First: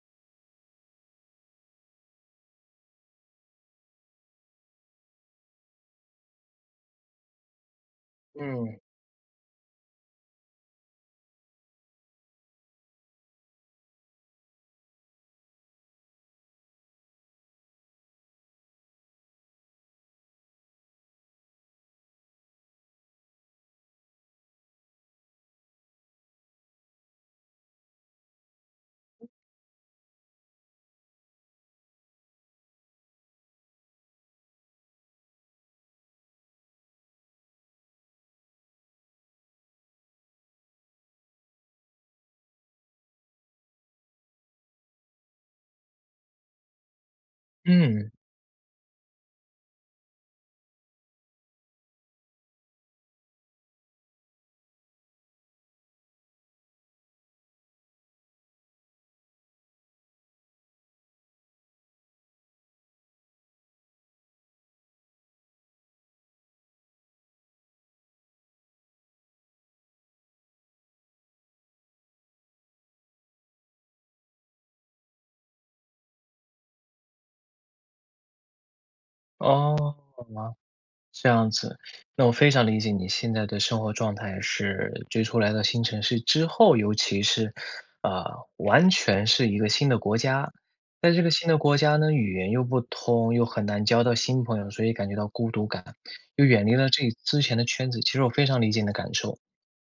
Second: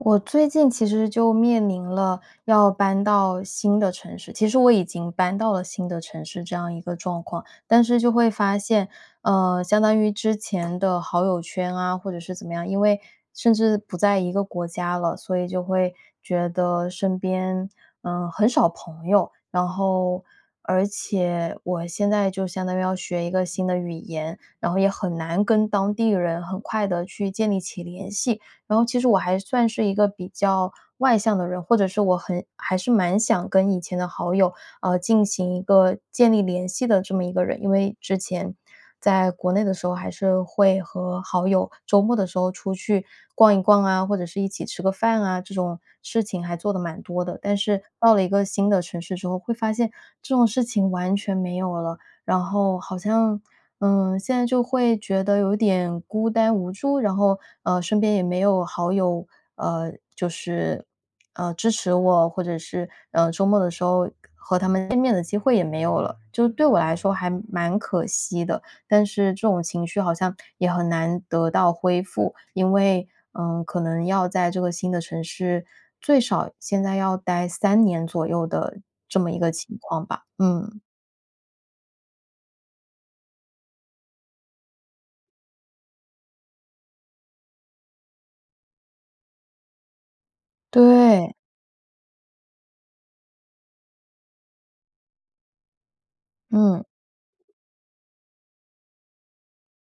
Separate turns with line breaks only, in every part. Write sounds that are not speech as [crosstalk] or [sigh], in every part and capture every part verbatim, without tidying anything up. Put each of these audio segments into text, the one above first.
我最近其实就面临了要搬到新的城市其实我已经搬到了新的城市这样一个状况。但是就会发
嗯。
现，呃，相当于之前的好友圈啊，或者是怎么样，因为甚至不在一个国家了，所以就会觉得身边，呃，很少朋友。然后而且我现在就相当于要学一个新的语言，然后也很难跟当地人很快地去建立起联系。然后其实我还算是一个比较外向的人，或者是我很还是蛮想跟以前的好友，呃，进行一个建立联系的这么一个人。因为之前，在国内的时候还是会和好友周末的时候出去逛一逛啊，或者是一起吃个饭啊，这种事情还做得蛮多的。但是
嗯。
到了一个新的城市之后，会发现这种事情完全没有了，然后好像，呃，现在就会觉得有点孤单无助，然后，呃，身边也没有好友，呃，就是，呃，支持我，或者是，呃，周末的时候和他们见面的机会也没有了。就是对我来说还蛮可惜的，但是这种情绪好像也很难得到恢复，因为，呃，可能要在这个新的城市最少现在要待三年左右的这么一个情
哦，
况
好
吧，
吧，
嗯。
这样子。那我非常理解你现在的生活状态是追出来的新城市之后，尤其是，呃，完全是一个新的国家。在这个
对。
新的国家呢，语言又不通，又很难交到新朋友，所以感觉到孤独感。又远离
嗯。
了自己之前的圈子，其实我非常理解你的感受。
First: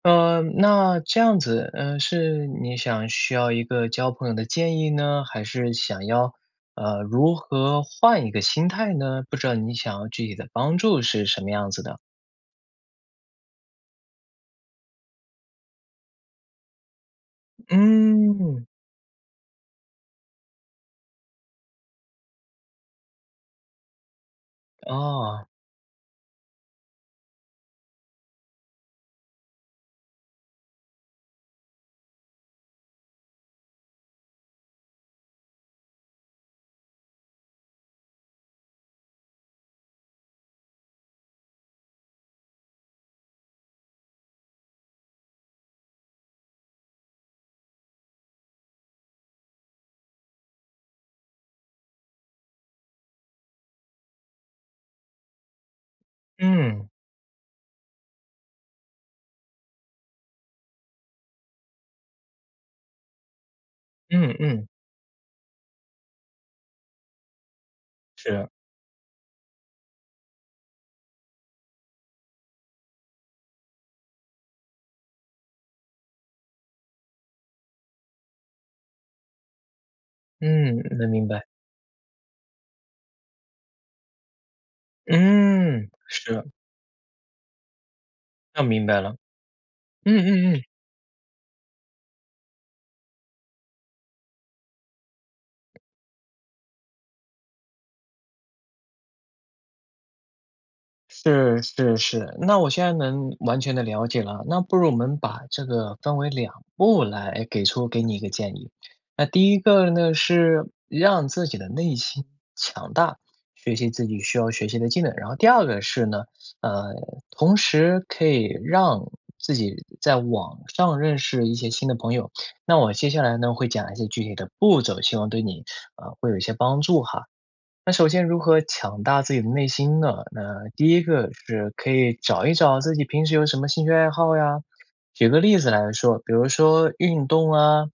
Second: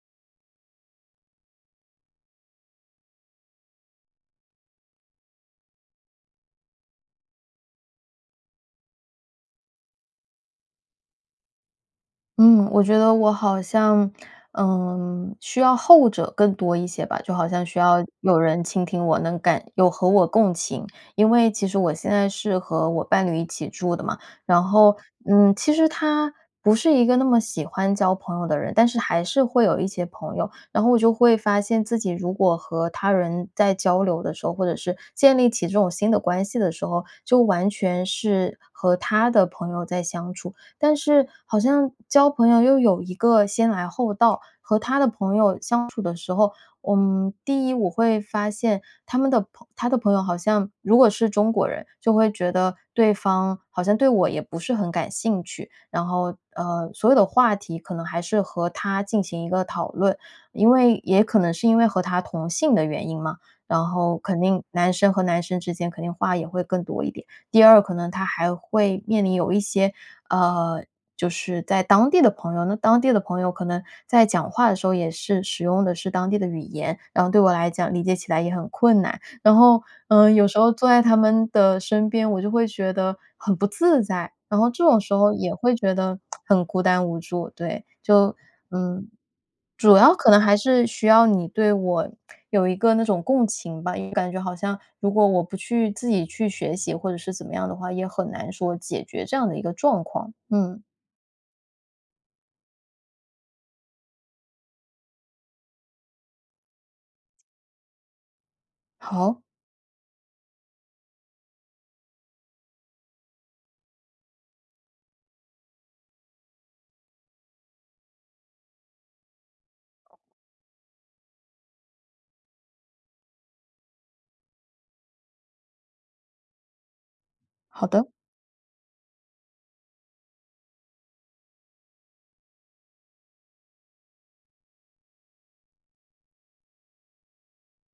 呃，那这样子，呃，是你想需要一个交朋友的建议呢，还是想要，呃，如何换一个心态呢？不知道你想要具体的帮助是什么样子的？
嗯，我觉得我好像，嗯，需要后者更多一些吧。就好像需要有人
嗯。
倾听我能感有和我共情。因为其实我现在是和我伴侣一起住的嘛，然后，
哦。
嗯，其实他不是一个那么喜欢交朋友的人，但是还是会有一些朋友。然后我就会发现自己如果和他人在交流的时候，或者是建立起这种新的关系的时候，就完全是和他的朋友在相处。但是好像交朋友又有一个先来后到，和他的朋友相处的时候，嗯，第一我会发现他们的朋他的朋友好像如果是中国人，就会觉得对方好像对我也不是很感兴趣，然后，
嗯。
呃，所有的话题可能还是和他进行一个讨论。因为也可能是因为和他同性的原因嘛，然后
嗯
肯定
嗯。
男生和男生之间肯定话也会更多一点。第二，可能他
是。
还会面临有一些，呃就是在当地的朋友，那当地的朋友可能在讲话的时候也是使用的是当地的语言，然后对我来讲理解起来也很困难。然后，呃，有时候
嗯，
坐在
能
他
明白。
们的身边，我就会觉得很不自在，然后这种时候也会
嗯，
觉得 [tsk]
是。
很孤单无助，对，就，
那明白
嗯，
了。
主要
嗯
可能
嗯
还
嗯。
是需要你对我有一个那种共情吧，因为感觉好像如果我不去自己去学习或者是怎么样的话，也很难说解决这样的一个状况，嗯。
是是是，那我现在能完全地了解了。那不如我们把这个分为两步来给出给你一个建议。那
好。
第一个呢是让自己的内心强大，学习自己需要学习的技能。然后第二个是呢，呃，同时可以让自己在网上认识一些新的朋友。那我接下来呢会讲一些具体的步骤，希望对你，啊，会有一些帮助哈。
好
那
的。
首先如何强大自己的内心呢？那第一个是可以找一找自己平时有什么兴趣爱好呀。举个例子来说，比如说运动啊，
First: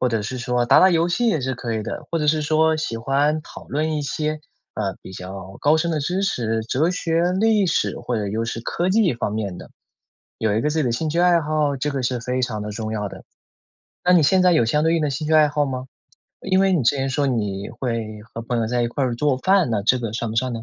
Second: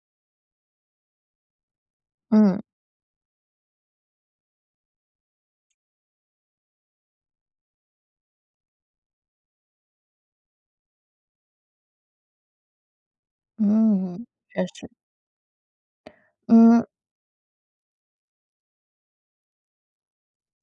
或者是说打打游戏也是可以的，或者是
嗯。
说喜欢讨论一些，呃，比较高深的知识，哲学、历史或者又是科技方面的。有一个自己的兴趣爱好，这个是非常的重要的。那你
嗯，
现在有
确
相
实。
对应的兴趣爱好吗？因为你
嗯。
之前说你会和朋友在一块儿做饭，那这个算不算呢？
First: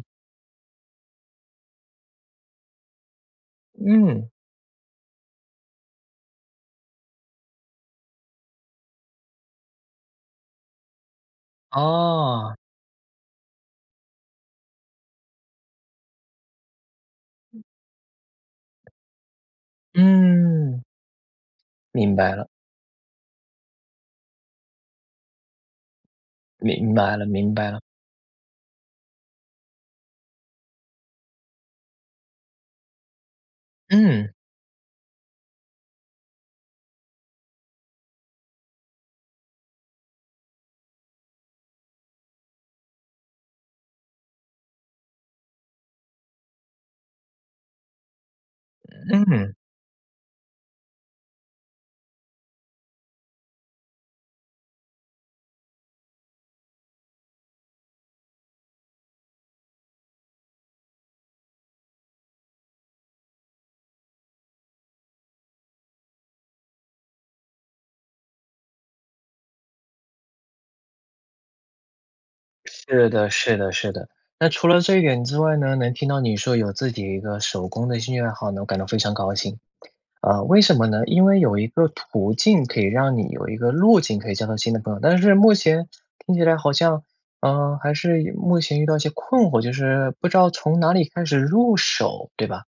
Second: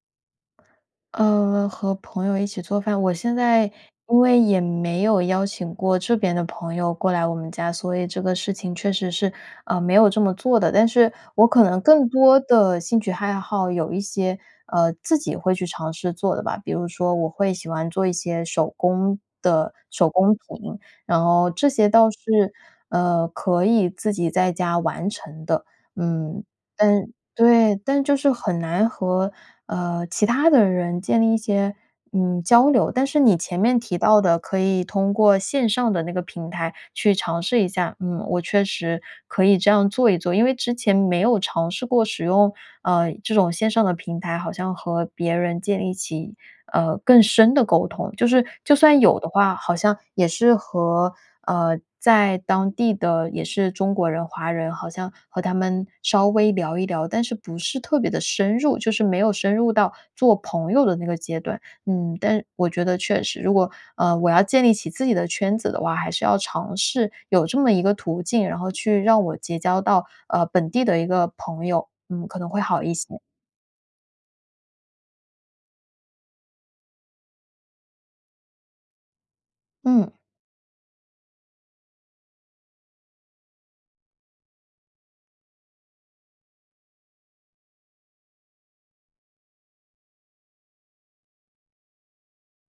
呃，和朋友一起做饭，我现在因
嗯。
为也没有邀请过这边的朋友过来我们家，所以这个事情确实是，呃，没有这么做的。但是我可能更多
哦。
的兴趣害好，有一些，呃，自己会去尝试做的吧，比如说我会
嗯。
喜欢做一些手工的手工品，
嗯。
然后这些倒
明
是，
白了。
呃，可以自己在家完成的，嗯。
明
但
白了明白
对，
了。
但就是很难和，呃，其他的人建立一些，嗯，交流。但是你前面提到
嗯。
的可以通过线上的那个平台去尝试一下，嗯，我确实可以这样做一做。因为之前没有尝试过使用，呃，这种线上的平台，好像和别人建立起，呃，更深的沟通。就是，就算有
嗯
的
嗯。
话，好像也是和，呃，在当地的也是中国人、华人好像和他们稍微聊一聊，但是不是特别地深入，就是没有深入到做朋友的那个阶段。嗯，但我觉得确实，如果，呃，我要建立起自己的圈子的话，还是要尝试有这么一个途径，然后去让我结交到，呃，本地的一个朋友，嗯，可能会好一
是
些。
的是的是的。那除了这一点之外呢，能听到你说有自己一个手工的兴趣爱好呢，我感到非常高兴。
嗯。
呃，为什么呢？因为有一个途径可以让你有一个路径可以交到新的朋友，但是目前听起来好像，呃，还是有目前遇到一些困惑，就是不知道从哪里开始入手，对吧？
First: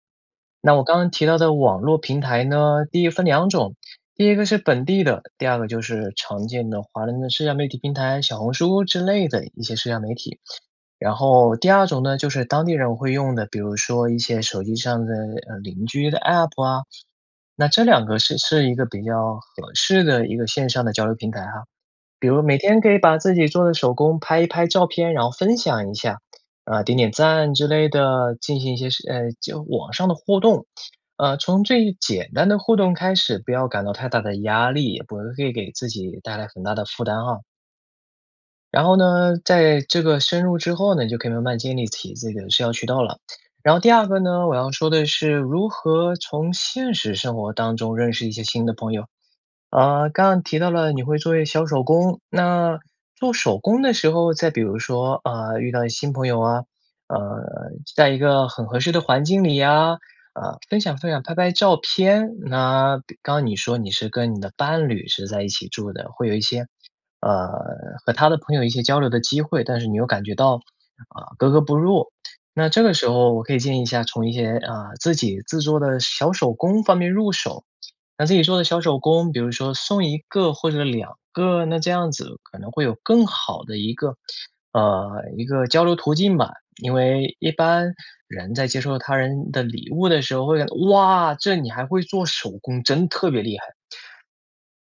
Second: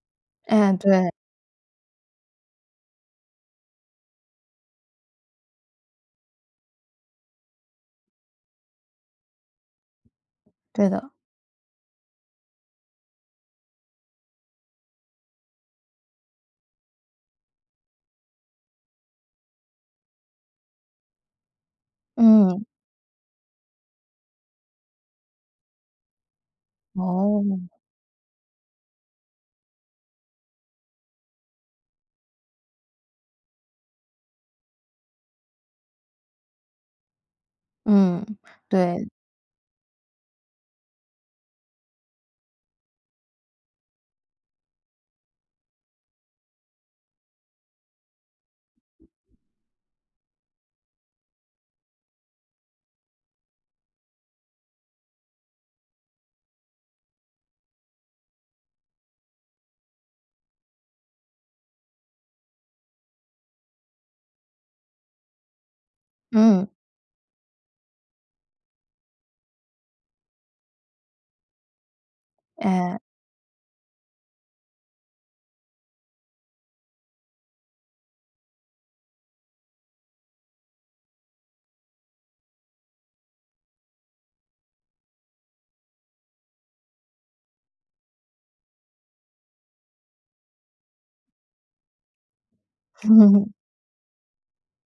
那
嗯，
我刚刚
对。
提到的网络平台呢，第一分两种。第一个是本地的，第二个就是常见的华人的社交媒体平台，小红书之类的一些社交媒体。
对的。
然后第二种呢，就是当地人会用的，比如说一些手机上的，呃，邻居的 app 啊，那这两个是是一个比较合适的一个线上的交流平台哈。比如每
嗯。
天可以把自己做的手工拍一拍照片、然后分享一下，呃，点点赞
哦。
之类的，进行一些是呃，就网上的互动。呃，从最简单的互动开始，不要感到太大的压力，也不会会给自己带来很大的负担啊。
嗯，
然后
对。
呢，在这个深入之后呢，你就可以慢慢建立起这个社交渠道了。然后第二个呢，我要说的是如何从现实生活当中认识一些新的朋友。呃，刚刚你提到了你会做一些小手工，那做手工的时候再比如说，啊，遇到一新朋友啊，呃，在一个很合适的环境里呀，啊，分享分享、拍拍照片。那刚你说你是跟你的伴侣是在一起住的，会有一
嗯。
些，呃和他的朋友一些交流的机会，但是你又感觉到，啊，格格不入。那这个
哎。
时候我可以建议一下，从一些，啊，自己制作的小手工方面入手。那自己做的小手工，比如说送一个或者两个，那这样子可能会有更好的一个，呃，一个交流途径吧。因为一般，人在接受他人的礼物的时候，会觉得：“哇，这你还会做手工，真特别
嗯。
厉害！“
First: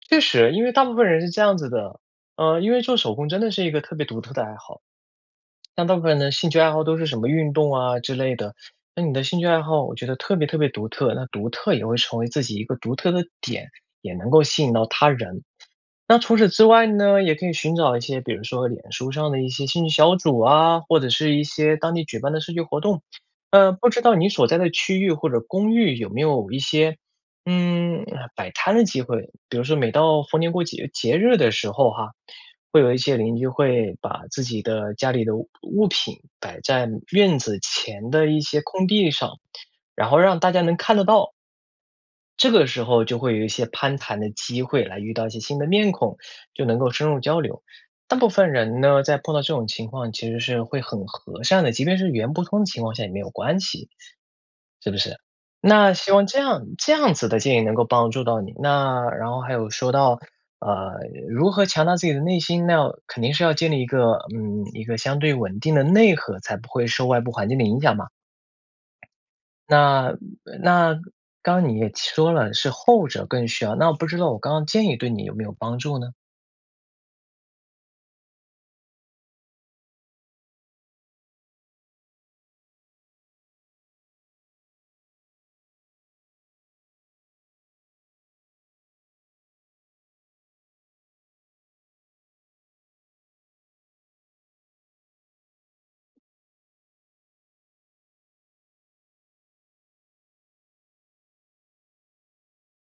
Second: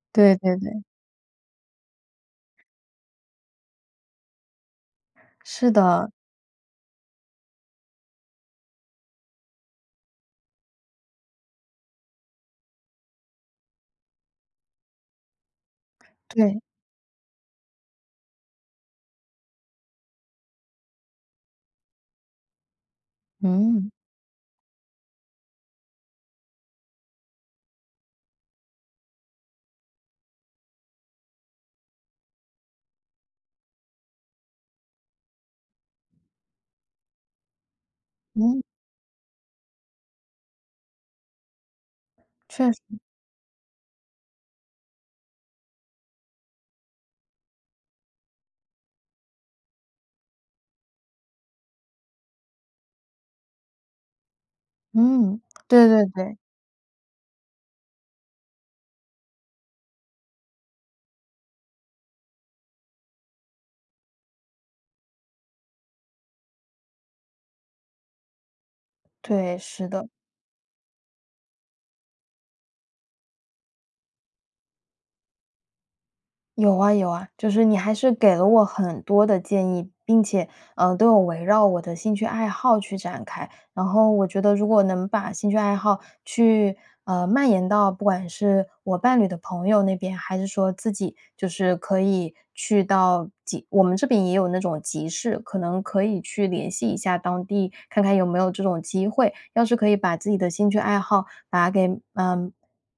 确
对
实。
对
因为
对。
大部分人是这样子的。呃，因为做手工真的是一个特别独特的爱好。
是
那大部分
的。
人的兴趣爱好都是什么运动啊之类的，那你的兴趣爱好我觉得特别特别独特。那独特也会成为自己一个独特的点，也能够吸引到他人。那除此
对。
之外呢，也可以寻找一些比如说脸书上的一些兴趣小组啊，或者是一些当地举办的社区活动。呃，不
嗯。
知道你所在的区域或者公寓有没有一些，嗯，呃，摆摊的机会，比如说每到逢年过节节日的时候哈，会有一些邻居会把自己的家里的物物品摆在院子前的一
嗯。
些空地上，然后让大家能看得到。这个
确实。
时候就会有一些攀谈的机会来遇到一些新的面孔，就能够深入交流。大部分人呢，在碰到这种情况其实是会很和善的，即便是语言不通的情况下也没有关系，是不是？
嗯，对
那
对
希望
对。
这样这样子的建议能够帮助到你。那然后还有说到，呃，如何强大自己的内心，那要肯定是要建立一个，嗯，一个相对稳定的内核才不会受外部环境的影响嘛。
对，是的。
那，嗯，那刚刚你也切说了，是后者更需要，那我不知道我刚刚建议对你有没有帮助呢？
有啊有啊，就是你还是给了我很多的建议，并且，呃，都有围绕我的兴趣爱好去展开。然后我觉得，如果能把兴趣爱好去，呃，蔓延到不管是我伴侣的朋友那边，还是说自己就是可以去到集我们这边也有那种集市，可能可以去联系一下当地，看看有没有这种机会。要是可以把自己的兴趣爱好把给嗯，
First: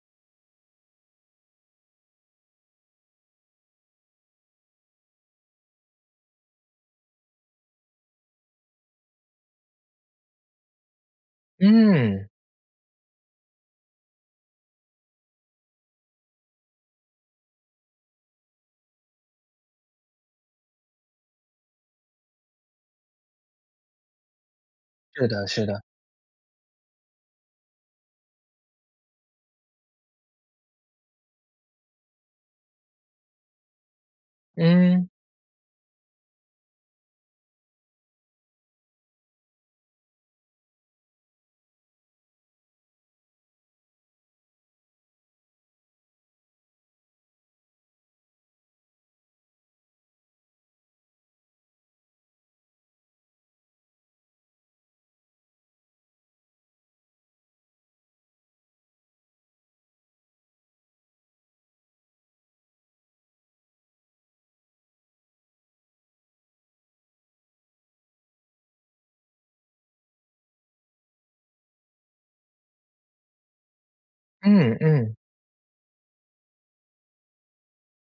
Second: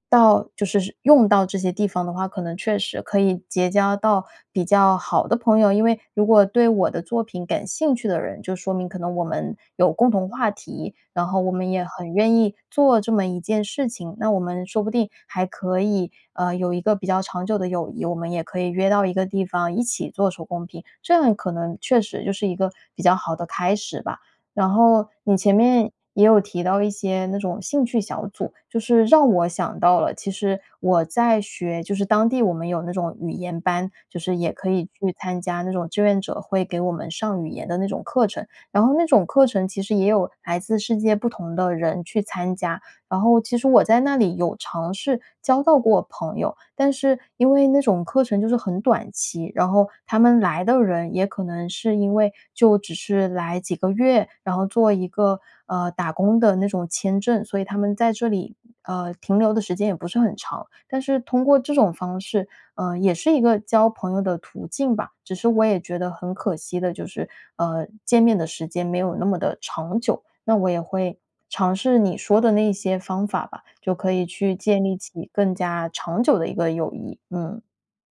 到就是是用到这些地方的话，可能确实可以结交到比较好的朋友。因为如果对我的作品感兴趣的人，就说明可能我们有共同话题，然后我们也很
嗯。
愿意做这么一件事情。那我们说不定还可以，呃，有一个比较长久的友谊，我们也可以约到一个地方，一起做手工品，这样可能确实就是一个比较好的开始吧。然后
是
你
的
前
是的。
面也有提到一些那种兴趣小组，就是让我想到了，其实我在学就是当地我们有那种语言班，就是也可以
嗯。
去参加那种志愿者会给我们上语言的那种课程，然后那种课程其实也有来自世界不同的人去参加。然后其实我在那里有尝试交到过朋友，但是因为那种课程就是很短期，然后他们来的人也可能是因为就只是来几个月，然后做一个，呃，打工的那种签证，所以他们在这里，呃，停留的时间也不是很长。但是通过这种方式，呃，也是一个交朋友的途径吧，只是我也觉得很可惜的就是，呃，见面的时间没有那么地长久。那我也会尝试你说的那一些方法吧，就可以去
嗯
建立
嗯。
起更加长久的一个友谊。嗯。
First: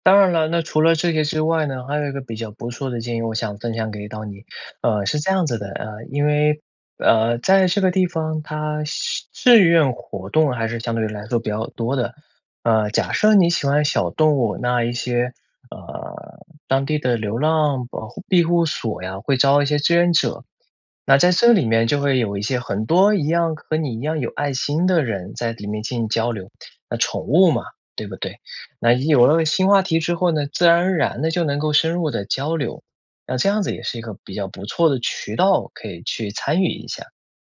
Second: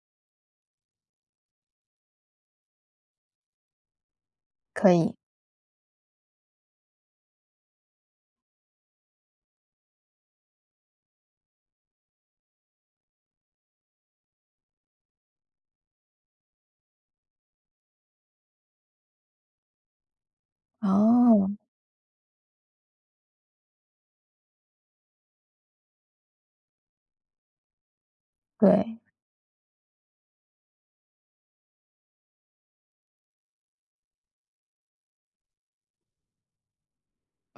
当然了，那除了这个之外呢，还有一个比较不错的建议，我想分享给到你。
可
呃，
以。
是这样子的，啊，因为，呃，在这个地方它相志愿活动还是相对于来说比较多的。呃，假设你喜欢小动物，那一些，呃，当地的流浪保护庇护所呀，会招一些志愿者。那在这
哦。
里面就会有一些很多一样和你一样有爱心的人在里面进行交流。那宠物嘛，对不对？那
对。
有了新话题之后呢，自然而然地就能够深入地交流，那这样子也是一个比较不错的渠道，可以去参与一下。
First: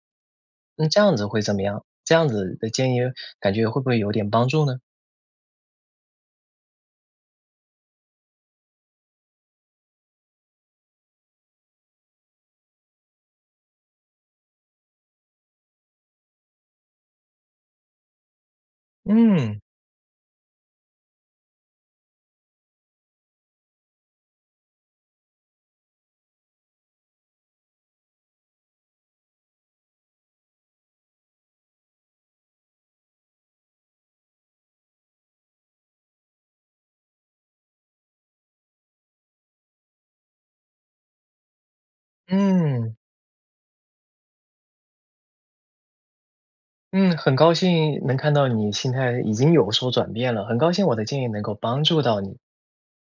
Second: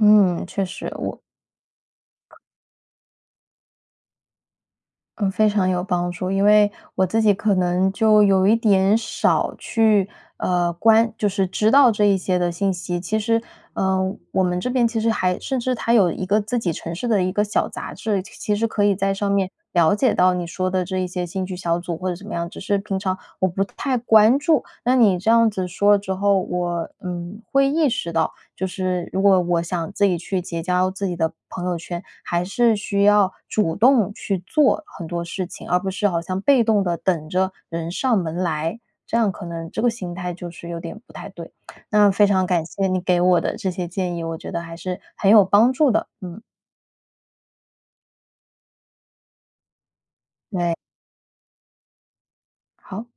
嗯，确实，
那这样
我
子会怎么样？这样子的建议感觉会不会有点帮助呢？
嗯，非常有帮助。因为我自己可能就有一点少去，呃，关就是知道这一些的信息。其实，呃，我们这边其实还甚至它有一个自己城市的一个小杂志，其其实可以在上面
嗯。
了解到你说的这一些兴趣小组或者怎么样，只是平常我不太关注。那你这样子，说了之后，我，嗯，会意识到，就是如果我想自己去结交自己的朋友圈，还是需要主动去做很多事情，而不是好像被动地等着人上门来。这样可能这个心态就是有点不太对，[smacks lips] 那非常感谢
嗯。
你给我的这些建议，我觉得还是很有帮助的，嗯。
嗯，很高兴能看到你心态已经有所转变了，很高
对。
兴我的建议能够帮助到你。
好。